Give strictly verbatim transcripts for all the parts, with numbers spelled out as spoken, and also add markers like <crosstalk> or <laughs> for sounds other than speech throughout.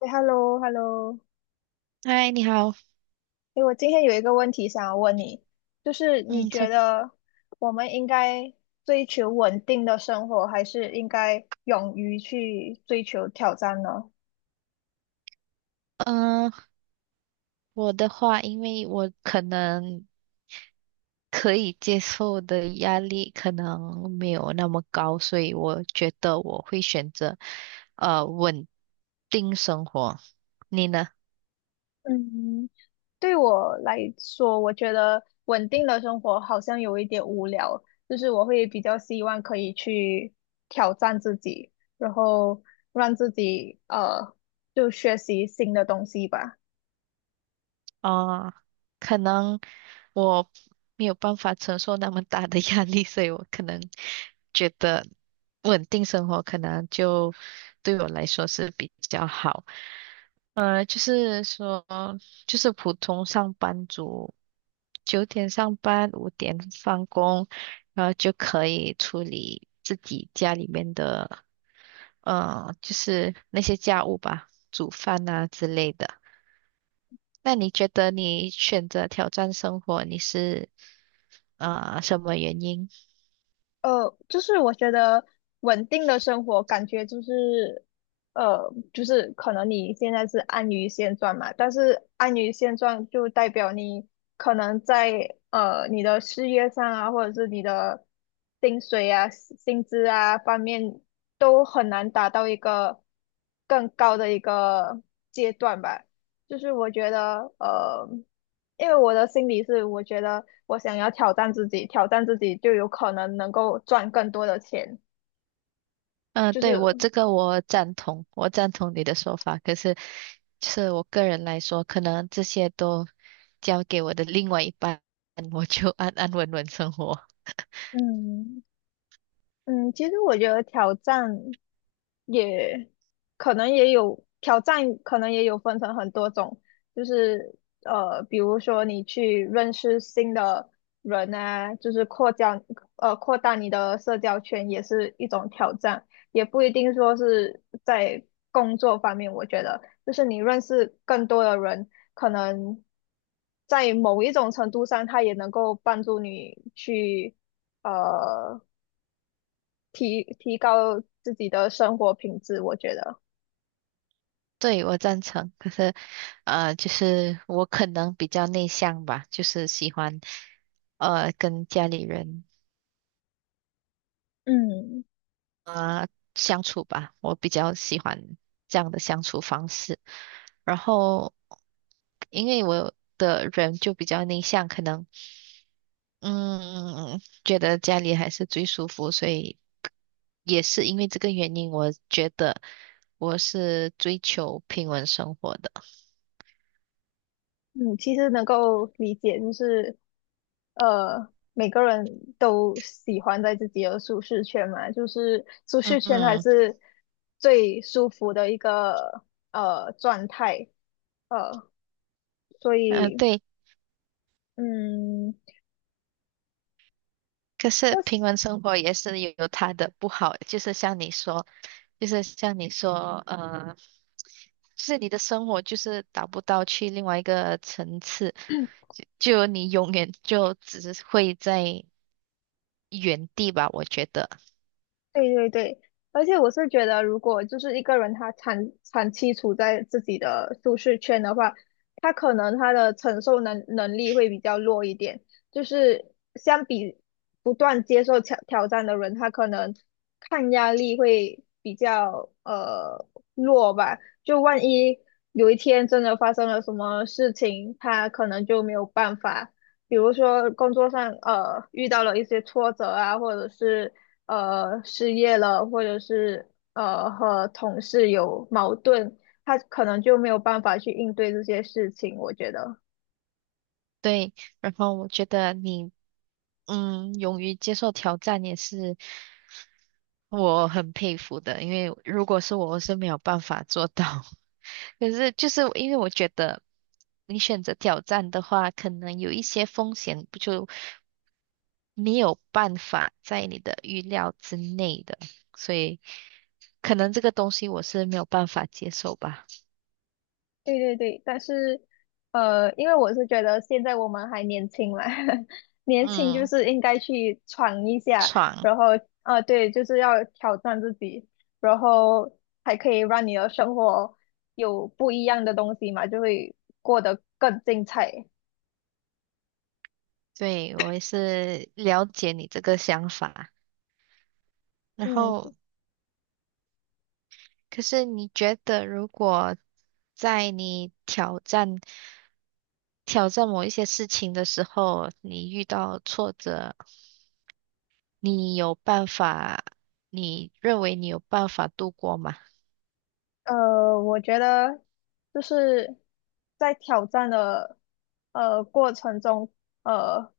哎，hello，hello，嗨，你好。哎，我今天有一个问题想要问你，就是你嗯，差觉得我们应该追求稳定的生活，还是应该勇于去追求挑战呢？嗯、呃我的话，因为我可能可以接受的压力可能没有那么高，所以我觉得我会选择呃稳定生活。你呢？嗯，对我来说，我觉得稳定的生活好像有一点无聊，就是我会比较希望可以去挑战自己，然后让自己呃，就学习新的东西吧。啊、可能我没有办法承受那么大的压力，所以我可能觉得稳定生活可能就对我来说是比较好。呃，就是说，就是普通上班族，九点上班，五点放工，然后就可以处理自己家里面的，呃，就是那些家务吧，煮饭啊之类的。那你觉得你选择挑战生活，你是啊什么原因？呃，就是我觉得稳定的生活感觉就是，呃，就是可能你现在是安于现状嘛，但是安于现状就代表你可能在呃你的事业上啊，或者是你的薪水啊、薪资啊方面都很难达到一个更高的一个阶段吧。就是我觉得，呃。因为我的心理是，我觉得我想要挑战自己，挑战自己就有可能能够赚更多的钱。嗯、就对，是，我这个我赞同，我赞同你的说法。可是，就是我个人来说，可能这些都交给我的另外一半，我就安安稳稳生活。嗯嗯，其实我觉得挑战。也可能也有挑战，可能也有分成很多种，就是呃，比如说你去认识新的人啊，就是扩交呃扩大你的社交圈也是一种挑战，也不一定说是在工作方面，我觉得就是你认识更多的人，可能在某一种程度上，他也能够帮助你去。呃提提高自己的生活品质，我觉得。对，我赞成。可是，呃，就是我可能比较内向吧，就是喜欢，呃，跟家里人嗯啊、呃相处吧。我比较喜欢这样的相处方式。然后，因为我的人就比较内向，可能嗯，觉得家里还是最舒服，所以也是因为这个原因，我觉得我是追求平稳生活的。嗯，其实能够理解，就是呃，每个人都喜欢在自己的舒适圈嘛，就是舒适嗯圈还嗯，是最舒服的一个呃状态，呃，所呃，以对。嗯。可是平稳生活也是有它的不好，就是像你说，就是像你说，呃，就是你的生活就是达不到去另外一个层次，就就你永远就只是会在原地吧，我觉得。对对对，而且我是觉得，如果就是一个人他长长期处在自己的舒适圈的话，他可能他的承受能能力会比较弱一点。就是相比不断接受挑挑战的人，他可能抗压力会比较呃弱吧。就万一有一天真的发生了什么事情，他可能就没有办法。比如说工作上呃遇到了一些挫折啊，或者是呃失业了，或者是呃和同事有矛盾，他可能就没有办法去应对这些事情，我觉得。对，然后我觉得你，嗯，勇于接受挑战也是。我很佩服的，因为如果是我，我是没有办法做到。<laughs> 可是就是因为我觉得你选择挑战的话，可能有一些风险不就没有办法在你的预料之内的，所以可能这个东西我是没有办法接受吧。对对对，但是呃，因为我是觉得现在我们还年轻嘛，<laughs> 年轻就嗯，是应该去闯一下，闯，然后啊，对，就是要挑战自己，然后还可以让你的生活有不一样的东西嘛，就会过得更精彩。对，我也是了解你这个想法。然嗯，后，可是你觉得如果在你挑战？挑战某一些事情的时候，你遇到挫折，你有办法，你认为你有办法度过吗？呃，我觉得就是在挑战的呃过程中，呃，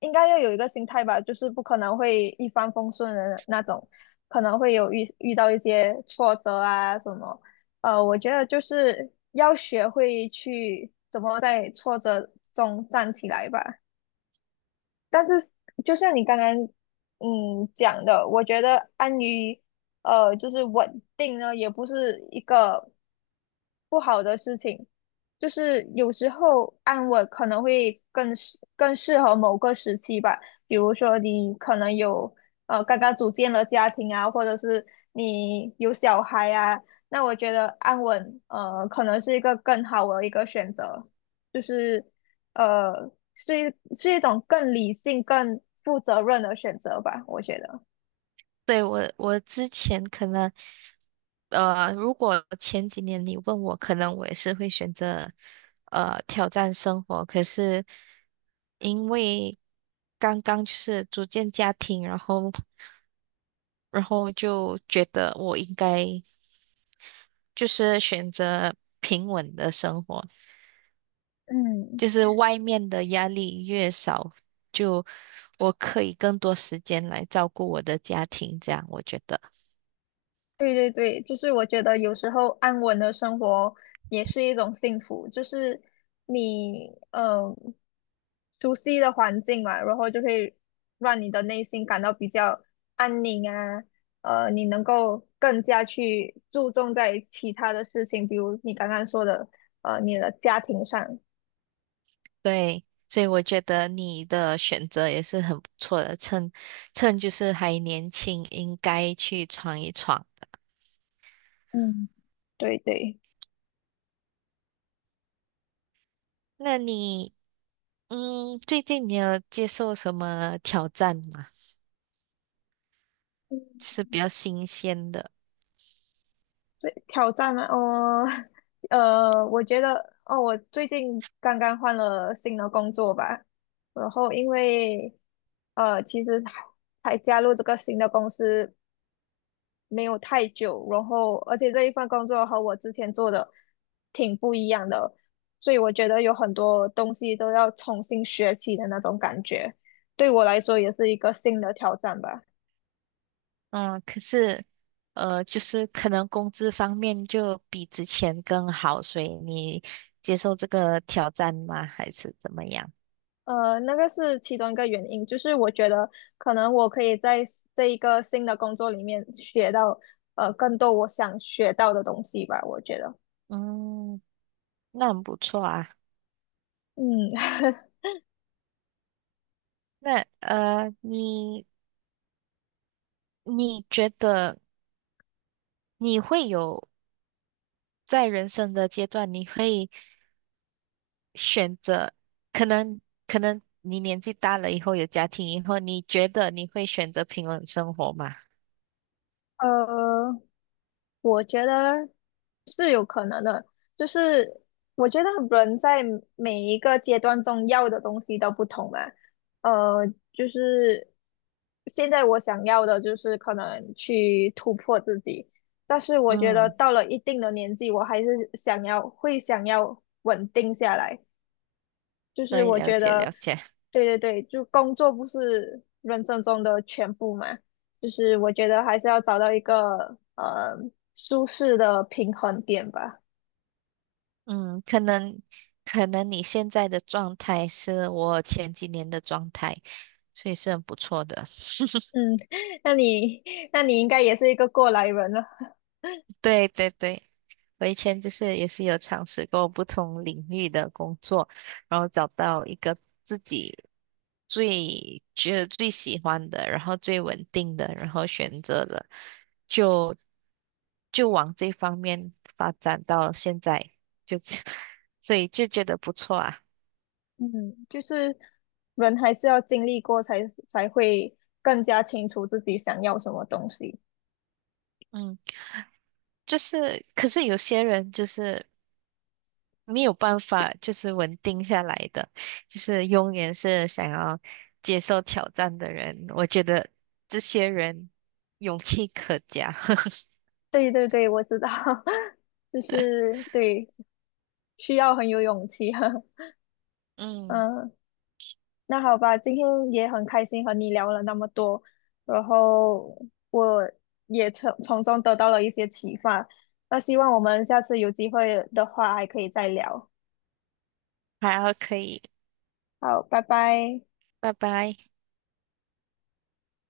应该要有一个心态吧，就是不可能会一帆风顺的那种，可能会有遇遇到一些挫折啊什么。呃，我觉得就是要学会去怎么在挫折中站起来吧。但是就像你刚刚嗯讲的，我觉得安于呃就是稳定呢，也不是一个不好的事情，就是有时候安稳可能会更适更适合某个时期吧，比如说你可能有呃刚刚组建了家庭啊，或者是你有小孩啊，那我觉得安稳呃可能是一个更好的一个选择。就是呃，是一是一种更理性、更负责任的选择吧，我觉得。对，我，我之前可能，呃，如果前几年你问我，可能我也是会选择，呃，挑战生活。可是因为刚刚就是组建家庭，然后，然后就觉得我应该就是选择平稳的生活。嗯，就是外面的压力越少，就我可以更多时间来照顾我的家庭，这样我觉得对对对，就是我觉得有时候安稳的生活也是一种幸福，就是你嗯熟悉的环境嘛，然后就会让你的内心感到比较安宁啊，呃，你能够更加去注重在其他的事情，比如你刚刚说的，呃，你的家庭上。对，所以我觉得你的选择也是很不错的，趁趁就是还年轻，应该去闯一闯的。嗯，对对。那你嗯，最近你有接受什么挑战吗？是比较新鲜的，挑战吗？哦，<laughs> 呃，我觉得哦，我最近刚刚换了新的工作吧，然后因为呃，其实才加入这个新的公司没有太久，然后而且这一份工作和我之前做的挺不一样的，所以我觉得有很多东西都要重新学起的那种感觉，对我来说也是一个新的挑战吧。嗯，可是呃，就是可能工资方面就比之前更好，所以你接受这个挑战吗？还是怎么样？呃，那个是其中一个原因，就是我觉得可能我可以在 s- 这一个新的工作里面学到呃更多我想学到的东西吧，我觉得，嗯，那很不错啊。嗯，<laughs> 那呃，你你觉得你会有在人生的阶段，你会选择可能可能你年纪大了以后有家庭以后，你觉得你会选择平稳生活吗？呃，我觉得是有可能的，就是我觉得人在每一个阶段中要的东西都不同嘛，呃，就是现在我想要的就是可能去突破自己，但是我觉得嗯，到了一定的年纪，我还是想要会想要稳定下来。就是对，我了觉解得，了解。对对对，就工作不是人生中的全部嘛，就是我觉得还是要找到一个呃舒适的平衡点吧。嗯，可能可能你现在的状态是我前几年的状态，所以是很不错的。<laughs> 嗯，<laughs> 那你那你应该也是一个过来人了。对对对，我以前就是也是有尝试过不同领域的工作，然后找到一个自己最觉得最喜欢的，然后最稳定的，然后选择了就就往这方面发展到现在，就 <laughs> 所以就觉得不错啊。嗯，就是人还是要经历过才才会更加清楚自己想要什么东西。嗯，就是可是有些人就是。没有办法，就是稳定下来的，就是永远是想要接受挑战的人。我觉得这些人勇气可嘉。<laughs> 对对对，我知道，<laughs> 就是对，需要很有勇气。<laughs> 嗯，嗯。那好吧，今天也很开心和你聊了那么多，然后我也从从中得到了一些启发。那希望我们下次有机会的话还可以再聊。好，可以，好，拜拜。拜拜。